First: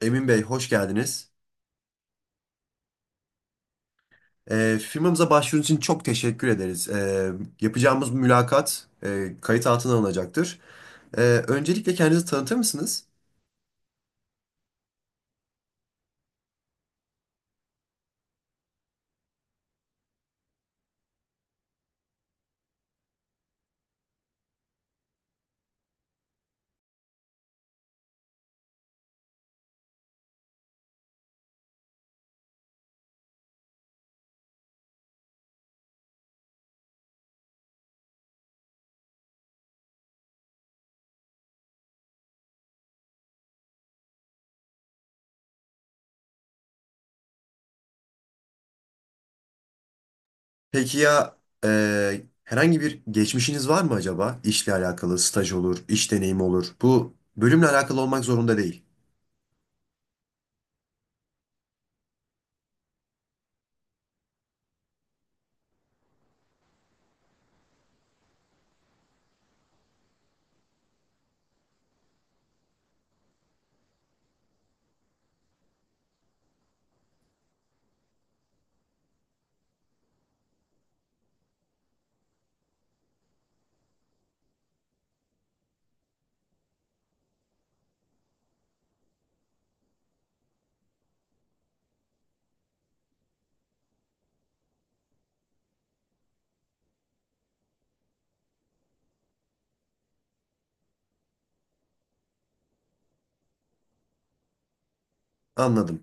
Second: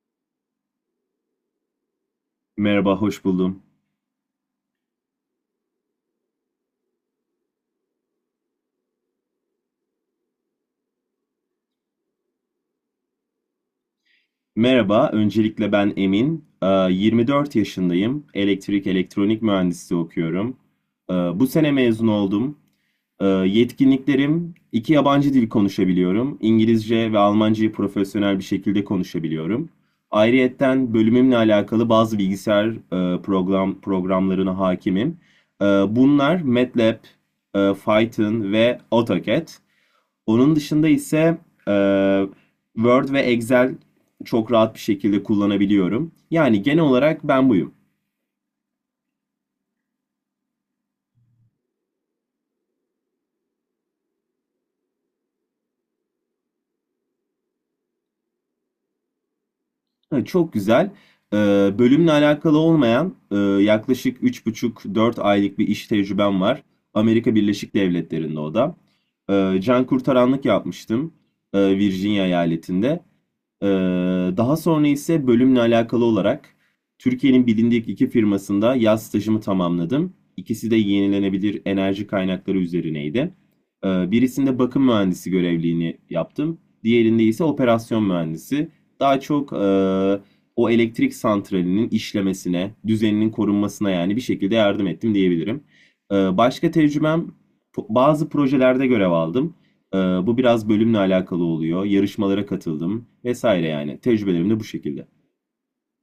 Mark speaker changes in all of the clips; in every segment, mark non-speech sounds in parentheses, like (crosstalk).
Speaker 1: Emin Bey, hoş geldiniz.
Speaker 2: Merhaba, hoş buldum.
Speaker 1: Firmamıza başvurunuz için çok teşekkür ederiz. Yapacağımız mülakat kayıt altına alınacaktır. Ee, Öncelikle kendinizi tanıtır mısınız?
Speaker 2: Merhaba, öncelikle ben Emin. 24 yaşındayım. Elektrik elektronik mühendisliği okuyorum. Bu sene mezun oldum. Yetkinliklerim, iki yabancı dil konuşabiliyorum. İngilizce ve Almancayı profesyonel bir şekilde konuşabiliyorum. Ayrıyetten bölümümle alakalı bazı bilgisayar programlarına hakimim. Bunlar MATLAB, Python ve AutoCAD. Onun dışında ise eee, Word ve Excel çok rahat bir şekilde kullanabiliyorum. Yani genel olarak ben buyum.
Speaker 1: Peki ya herhangi bir geçmişiniz var mı acaba? İşle alakalı, staj olur, iş deneyimi olur. Bu bölümle alakalı olmak zorunda değil.
Speaker 2: Ha, çok güzel. Bölümle alakalı olmayan yaklaşık üç buçuk dört aylık bir iş tecrübem var. Amerika Birleşik Devletleri'nde o da. Can kurtaranlık yapmıştım Virginia eyaletinde. Ee, daha sonra ise bölümle alakalı olarak Türkiye'nin bilindik iki firmasında yaz stajımı tamamladım. İkisi de yenilenebilir enerji kaynakları üzerineydi. Birisinde bakım mühendisi görevliğini yaptım. Diğerinde ise operasyon mühendisi. Daha çok o elektrik santralinin işlemesine, düzeninin korunmasına yani bir şekilde yardım ettim diyebilirim. Başka tecrübem bazı projelerde görev aldım. Bu biraz bölümle alakalı oluyor. Yarışmalara katıldım vesaire yani. Tecrübelerim de bu şekilde.
Speaker 1: Anladım.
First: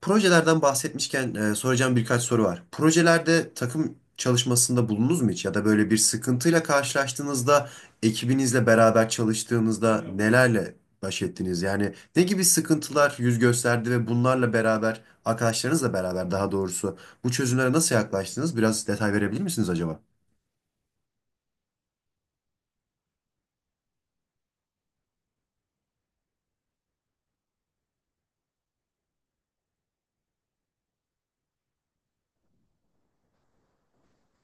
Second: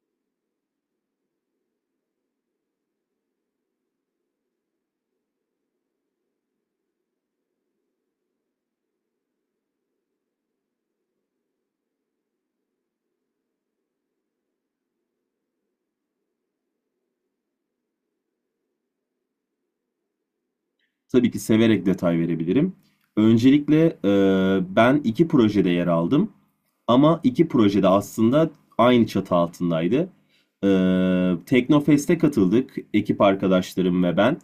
Speaker 1: Projelerden bahsetmişken soracağım birkaç soru var. Projelerde takım çalışmasında bulundunuz mu hiç? Ya da böyle bir sıkıntıyla karşılaştığınızda, ekibinizle beraber çalıştığınızda nelerle baş ettiniz? Yani ne gibi sıkıntılar yüz gösterdi ve bunlarla beraber, arkadaşlarınızla beraber daha doğrusu bu çözümlere nasıl yaklaştınız? Biraz detay verebilir misiniz acaba?
Speaker 2: Tabii ki severek detay verebilirim. Öncelikle ben iki projede yer aldım. Ama iki projede aslında aynı çatı altındaydı. Teknofest'e katıldık ekip arkadaşlarım ve ben.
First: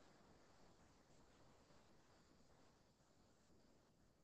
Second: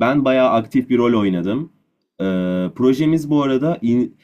Speaker 2: Ben bayağı aktif bir rol oynadım. Ee, projemiz bu arada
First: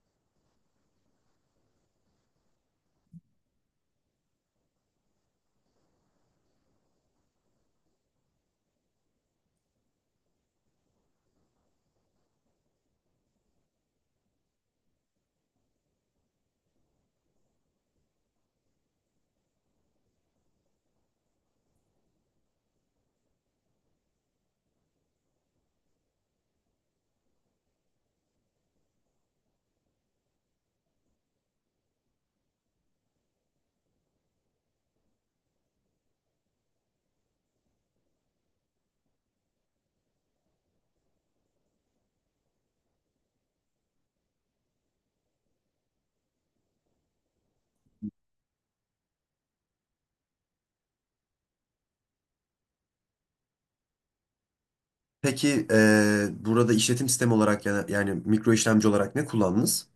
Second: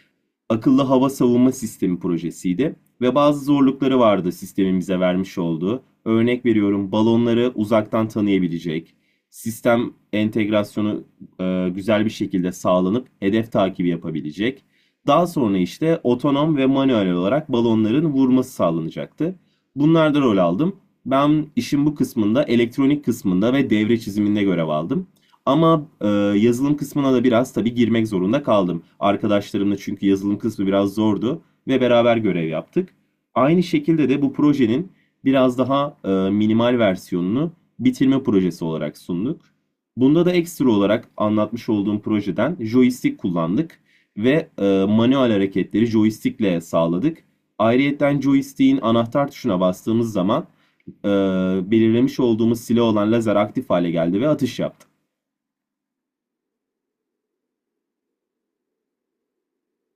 Speaker 2: akıllı hava savunma sistemi projesiydi ve bazı zorlukları vardı sistemin vermiş olduğu. Örnek veriyorum balonları uzaktan tanıyabilecek, sistem entegrasyonu güzel bir şekilde sağlanıp hedef takibi yapabilecek. Daha sonra işte otonom ve manuel olarak balonların vurması sağlanacaktı. Bunlarda rol aldım. Ben işin bu kısmında, elektronik kısmında ve devre çiziminde görev aldım. Ama yazılım kısmına da biraz tabii girmek zorunda kaldım. Arkadaşlarımla çünkü yazılım kısmı biraz zordu ve beraber görev yaptık. Aynı şekilde de bu projenin biraz daha minimal versiyonunu bitirme projesi olarak sunduk. Bunda da ekstra olarak anlatmış olduğum projeden joystick kullandık ve manuel hareketleri joystickle sağladık. Ayrıyeten joystick'in anahtar tuşuna bastığımız zaman e, belirlemiş olduğumuz silah olan lazer aktif hale geldi ve atış yaptı.
Speaker 1: Peki burada işletim sistemi olarak yani mikro işlemci olarak ne kullandınız?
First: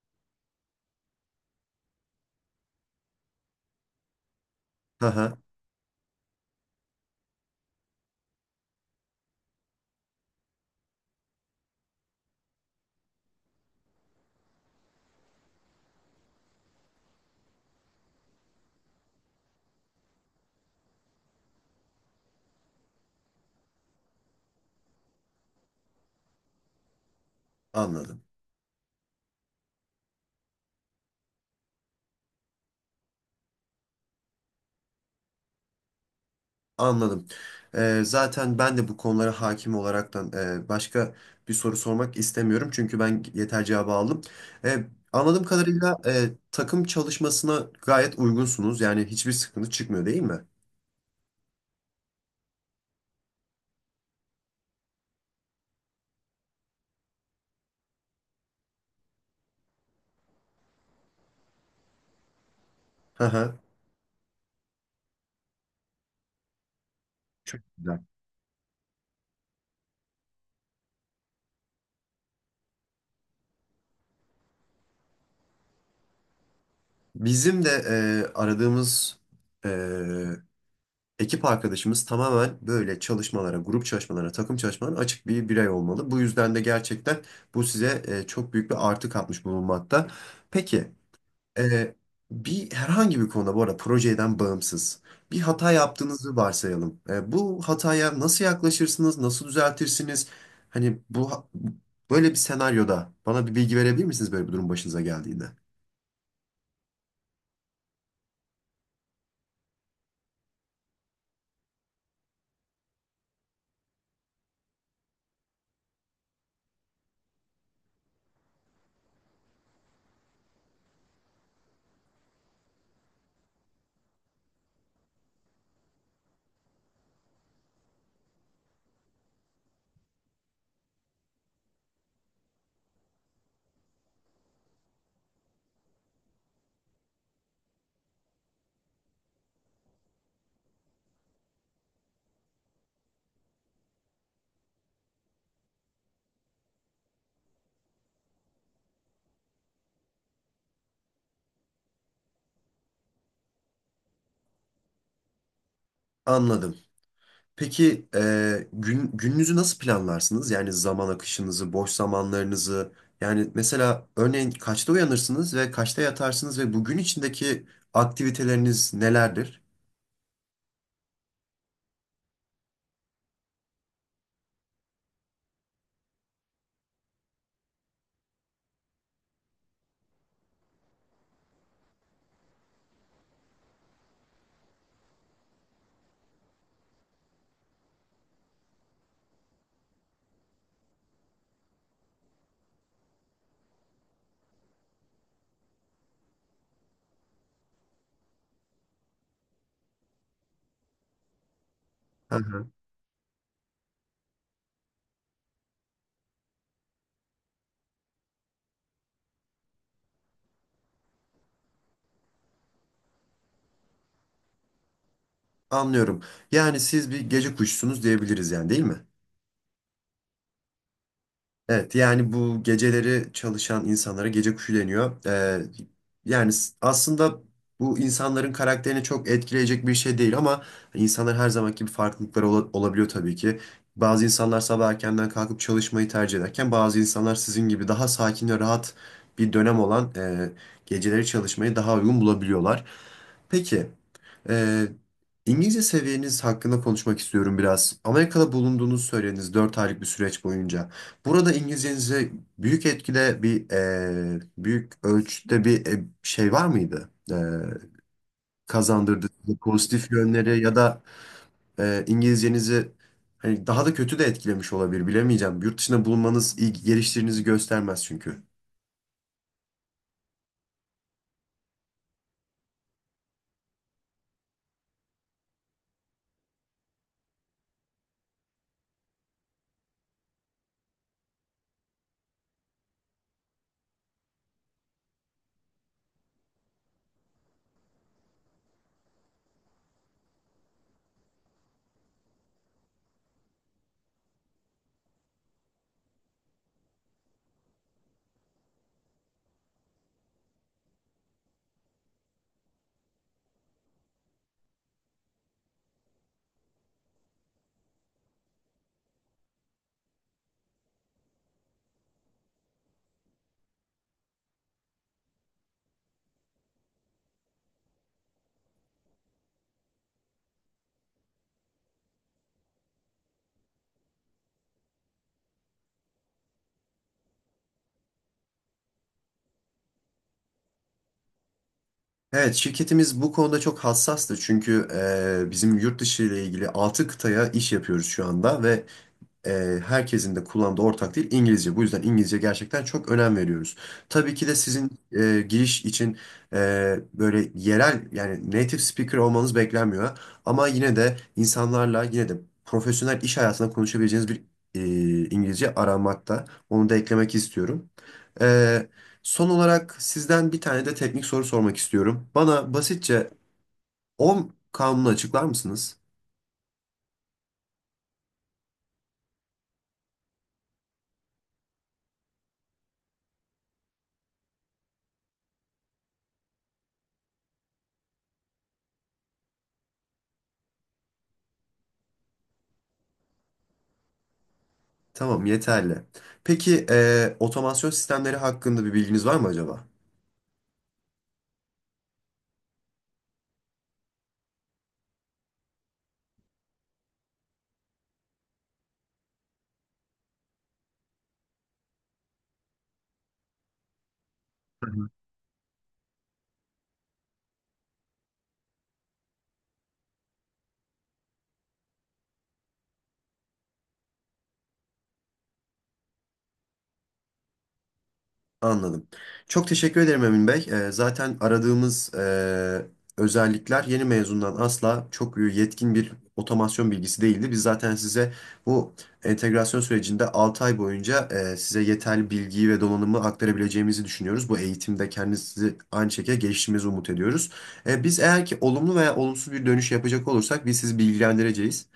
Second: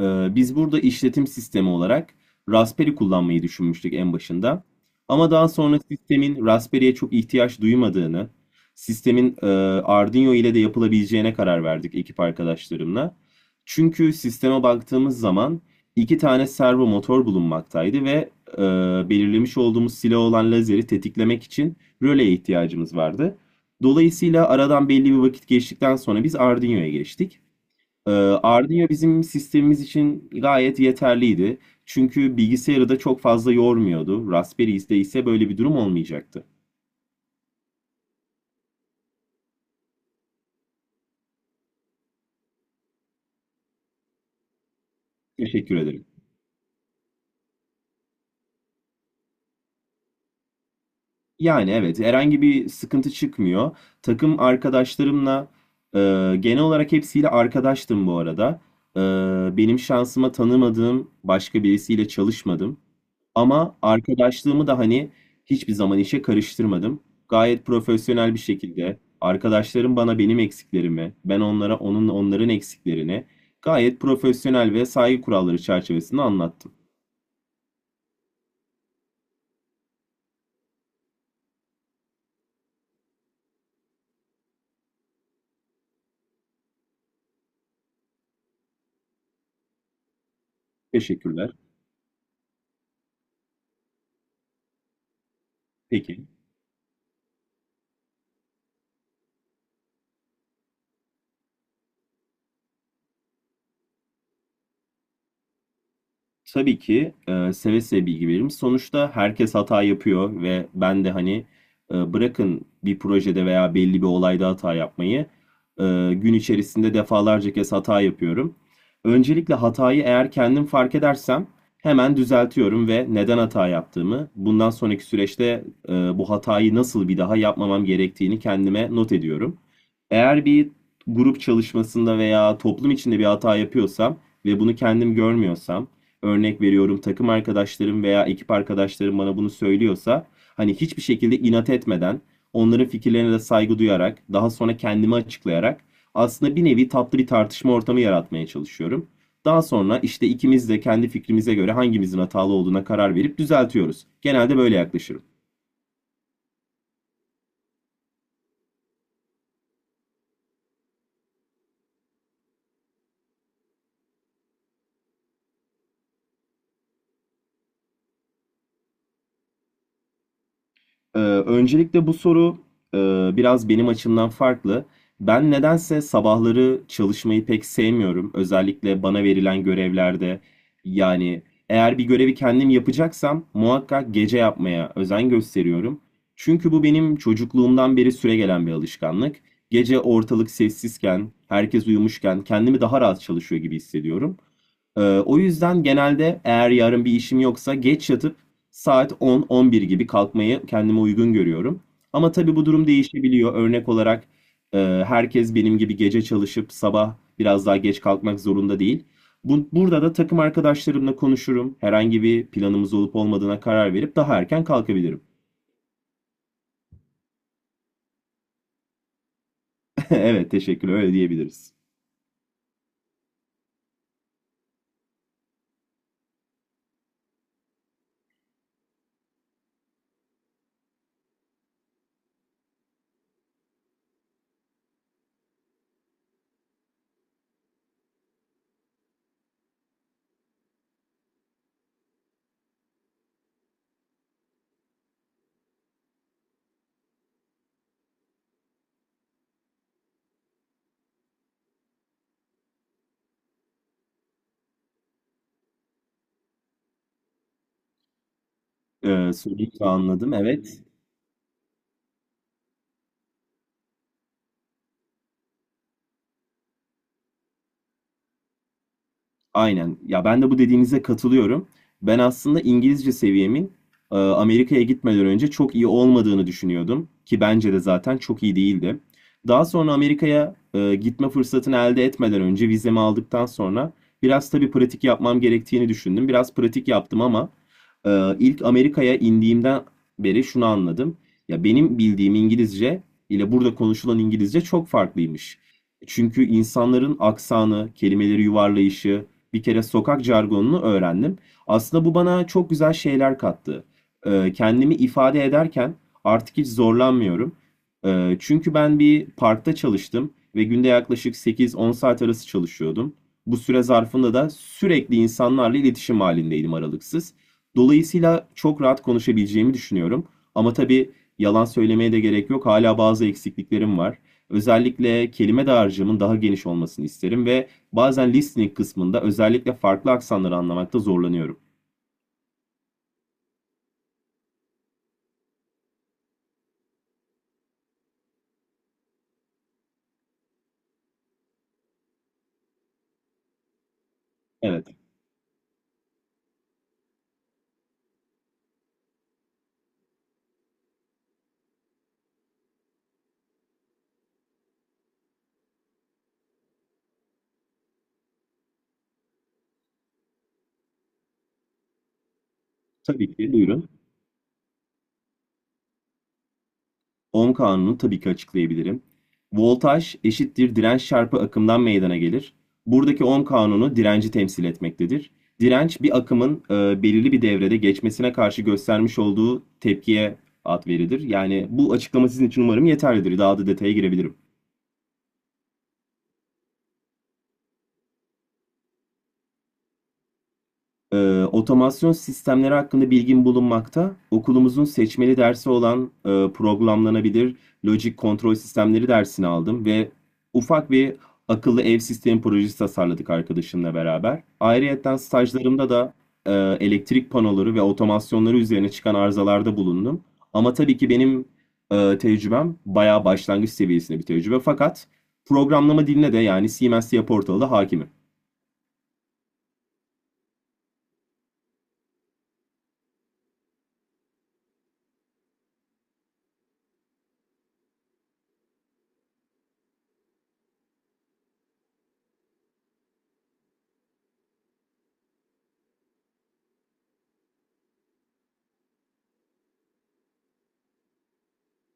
Speaker 2: Biz burada işletim sistemi olarak Raspberry kullanmayı düşünmüştük en başında.
Speaker 1: Hı
Speaker 2: Ama
Speaker 1: hı,
Speaker 2: daha sonra sistemin Raspberry'e çok ihtiyaç duymadığını, sistemin Arduino ile de yapılabileceğine karar verdik ekip arkadaşlarımla. Çünkü sisteme baktığımız zaman iki tane servo motor bulunmaktaydı ve e, belirlemiş olduğumuz silah olan lazeri tetiklemek için röleye ihtiyacımız vardı. Dolayısıyla aradan belli bir vakit geçtikten sonra biz Arduino'ya geçtik. Ee,
Speaker 1: anladım.
Speaker 2: Ardino bizim sistemimiz için gayet yeterliydi. Çünkü bilgisayarı da çok fazla yormuyordu. Raspberry'de ise böyle bir durum olmayacaktı.
Speaker 1: Anladım. Zaten ben de bu konulara hakim olaraktan başka bir soru sormak istemiyorum. Çünkü ben yeter cevabı aldım. Ee, Anladığım
Speaker 2: Teşekkür
Speaker 1: kadarıyla
Speaker 2: ederim.
Speaker 1: takım çalışmasına gayet uygunsunuz. Yani hiçbir sıkıntı çıkmıyor, değil mi?
Speaker 2: Yani evet, herhangi bir sıkıntı çıkmıyor. Takım arkadaşlarımla e, genel olarak hepsiyle arkadaştım bu arada. E, benim şansıma tanımadığım başka birisiyle çalışmadım.
Speaker 1: Hı hı.
Speaker 2: Ama arkadaşlığımı da hani hiçbir zaman işe karıştırmadım.
Speaker 1: Çok
Speaker 2: Gayet
Speaker 1: güzel.
Speaker 2: profesyonel bir şekilde arkadaşlarım bana benim eksiklerimi, ben onlara onların eksiklerini gayet profesyonel ve saygı kuralları çerçevesinde anlattım.
Speaker 1: Bizim de aradığımız e, ekip arkadaşımız tamamen böyle çalışmalara, grup çalışmalara, takım çalışmalarına açık bir birey olmalı. Bu yüzden de gerçekten bu size çok büyük bir artı katmış bulunmakta. Peki.
Speaker 2: Teşekkürler.
Speaker 1: Ee, Herhangi bir konuda, bu arada projeden bağımsız, bir hata
Speaker 2: Peki.
Speaker 1: yaptığınızı varsayalım. Bu hataya nasıl yaklaşırsınız, nasıl düzeltirsiniz? Hani böyle bir senaryoda bana bir bilgi verebilir misiniz böyle bir durum başınıza geldiğinde?
Speaker 2: Tabii ki seve seve bilgi veririm. Sonuçta herkes hata yapıyor ve ben de hani bırakın bir projede veya belli bir olayda hata yapmayı e, gün içerisinde defalarca kez hata yapıyorum. Öncelikle hatayı eğer kendim fark edersem hemen düzeltiyorum ve neden hata yaptığımı, bundan sonraki süreçte bu hatayı nasıl bir daha yapmamam gerektiğini kendime not ediyorum. Eğer bir grup çalışmasında veya toplum içinde bir hata yapıyorsam ve bunu kendim görmüyorsam, örnek veriyorum takım arkadaşlarım veya ekip arkadaşlarım bana bunu söylüyorsa hani hiçbir şekilde inat etmeden onların fikirlerine de saygı duyarak daha sonra kendimi açıklayarak aslında bir nevi tatlı bir tartışma ortamı yaratmaya çalışıyorum. Daha sonra işte ikimiz de kendi fikrimize göre hangimizin hatalı olduğuna karar verip düzeltiyoruz. Genelde böyle yaklaşırım.
Speaker 1: Anladım. Peki gününüzü nasıl planlarsınız? Yani zaman akışınızı, boş zamanlarınızı. Yani mesela örneğin kaçta uyanırsınız ve kaçta yatarsınız ve bugün içindeki aktiviteleriniz nelerdir?
Speaker 2: Öncelikle bu soru e, biraz benim açımdan farklı. Ben nedense sabahları çalışmayı pek sevmiyorum. Özellikle bana verilen görevlerde. Yani eğer bir görevi kendim yapacaksam muhakkak gece yapmaya özen gösteriyorum. Çünkü bu benim çocukluğumdan beri süregelen bir alışkanlık. Gece ortalık sessizken, herkes uyumuşken kendimi daha rahat çalışıyor gibi hissediyorum. O yüzden genelde eğer yarın bir işim yoksa geç yatıp saat 10-11 gibi kalkmayı kendime uygun görüyorum. Ama tabii bu durum değişebiliyor. Örnek olarak e, herkes benim gibi gece çalışıp sabah biraz daha geç kalkmak zorunda değil. Bu, burada da takım arkadaşlarımla konuşurum. Herhangi bir planımız olup olmadığına karar verip daha erken kalkabilirim.
Speaker 1: Anlıyorum. Yani siz bir gece kuşusunuz diyebiliriz yani, değil mi?
Speaker 2: (laughs) Evet, teşekkür. Öyle diyebiliriz.
Speaker 1: Evet, yani bu geceleri çalışan insanlara gece kuşu deniyor. Aslında bu insanların karakterini çok etkileyecek bir şey değil, ama insanlar her zamanki gibi farklılıkları olabiliyor tabii ki. Bazı insanlar sabah erkenden kalkıp çalışmayı tercih ederken bazı insanlar sizin gibi daha sakin ve rahat bir dönem olan geceleri çalışmayı daha uygun bulabiliyorlar. Peki. Ee, İngilizce seviyeniz hakkında konuşmak istiyorum biraz. Amerika'da bulunduğunuzu söylediniz, 4 aylık bir süreç boyunca. Burada İngilizcenize büyük etkide bir büyük ölçüde bir şey var mıydı? Kazandırdı size
Speaker 2: Soruyu
Speaker 1: pozitif
Speaker 2: anladım.
Speaker 1: yönleri ya
Speaker 2: Evet.
Speaker 1: da İngilizcenizi hani daha da kötü de etkilemiş olabilir, bilemeyeceğim. Yurt dışında bulunmanız iyi geliştirinizi göstermez çünkü.
Speaker 2: Aynen. Ya ben de bu dediğinize katılıyorum. Ben aslında İngilizce seviyemin Amerika'ya gitmeden önce çok iyi olmadığını düşünüyordum ki bence de zaten çok iyi değildi. Daha sonra Amerika'ya gitme fırsatını elde etmeden önce vizemi aldıktan sonra biraz tabii pratik yapmam gerektiğini düşündüm. Biraz pratik yaptım ama ilk Amerika'ya indiğimden beri şunu anladım. Ya benim bildiğim İngilizce ile burada konuşulan İngilizce çok farklıymış. Çünkü insanların aksanı, kelimeleri yuvarlayışı, bir kere sokak jargonunu öğrendim. Aslında bu bana çok güzel şeyler kattı. Kendimi ifade ederken artık hiç zorlanmıyorum. Çünkü ben bir parkta çalıştım ve günde yaklaşık 8-10 saat arası çalışıyordum. Bu süre zarfında da sürekli insanlarla iletişim halindeydim aralıksız. Dolayısıyla çok rahat konuşabileceğimi düşünüyorum. Ama tabii yalan söylemeye de gerek yok. Hala bazı eksikliklerim var. Özellikle kelime dağarcığımın daha geniş olmasını isterim ve bazen listening kısmında özellikle farklı aksanları anlamakta zorlanıyorum.
Speaker 1: Evet, şirketimiz bu konuda çok hassastı çünkü bizim yurt dışı ile ilgili 6 kıtaya iş yapıyoruz şu anda ve e, herkesin de kullandığı ortak dil İngilizce. Bu yüzden İngilizce gerçekten çok önem veriyoruz. Tabii ki de
Speaker 2: Evet,
Speaker 1: sizin giriş için böyle yerel, yani native speaker olmanız beklenmiyor. Ama yine de insanlarla yine de profesyonel iş hayatında konuşabileceğiniz bir e, İngilizce aramakta. Onu da eklemek istiyorum. E, Son olarak sizden bir tane de teknik soru sormak istiyorum. Bana basitçe
Speaker 2: tabii ki buyurun.
Speaker 1: 10 kanunu açıklar mısınız?
Speaker 2: Ohm kanunu tabii ki açıklayabilirim. Voltaj eşittir direnç çarpı akımdan meydana gelir. Buradaki ohm kanunu direnci temsil etmektedir. Direnç bir akımın belirli bir devrede geçmesine karşı göstermiş olduğu tepkiye ad verilir. Yani bu açıklama sizin için umarım yeterlidir. Daha da detaya girebilirim.
Speaker 1: Tamam, yeterli. Peki otomasyon sistemleri hakkında bir bilginiz var mı acaba?
Speaker 2: Otomasyon sistemleri hakkında bilgim bulunmakta. Okulumuzun seçmeli dersi olan programlanabilir lojik kontrol sistemleri dersini aldım ve ufak bir akıllı ev sistemi projesi tasarladık arkadaşımla beraber. Ayrıyeten stajlarımda da e, elektrik panoları ve otomasyonları üzerine çıkan arızalarda bulundum. Ama tabii ki benim tecrübem bayağı başlangıç seviyesinde bir tecrübe. Fakat programlama diline de yani C++ portalı da hakimim.
Speaker 1: Anladım. Çok teşekkür ederim Emin Bey. Zaten aradığımız özellikler yeni mezundan asla çok yetkin bir otomasyon bilgisi değildi. Biz zaten size bu entegrasyon sürecinde 6 ay boyunca size yeterli bilgiyi ve donanımı aktarabileceğimizi düşünüyoruz. Bu eğitimde kendinizi aynı şekilde geliştirmenizi umut ediyoruz. Biz eğer ki olumlu veya olumsuz bir dönüş yapacak olursak biz sizi bilgilendireceğiz.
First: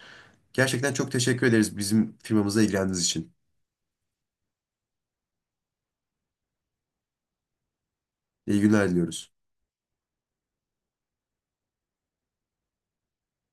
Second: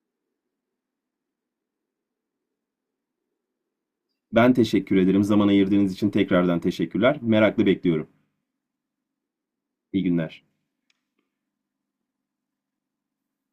Speaker 1: Gerçekten çok teşekkür ederiz bizim firmamıza ilgilendiğiniz için.
Speaker 2: Ben teşekkür ederim. Zaman ayırdığınız için tekrardan teşekkürler. Merakla bekliyorum.
Speaker 1: İyi günler diliyoruz.
Speaker 2: İyi günler.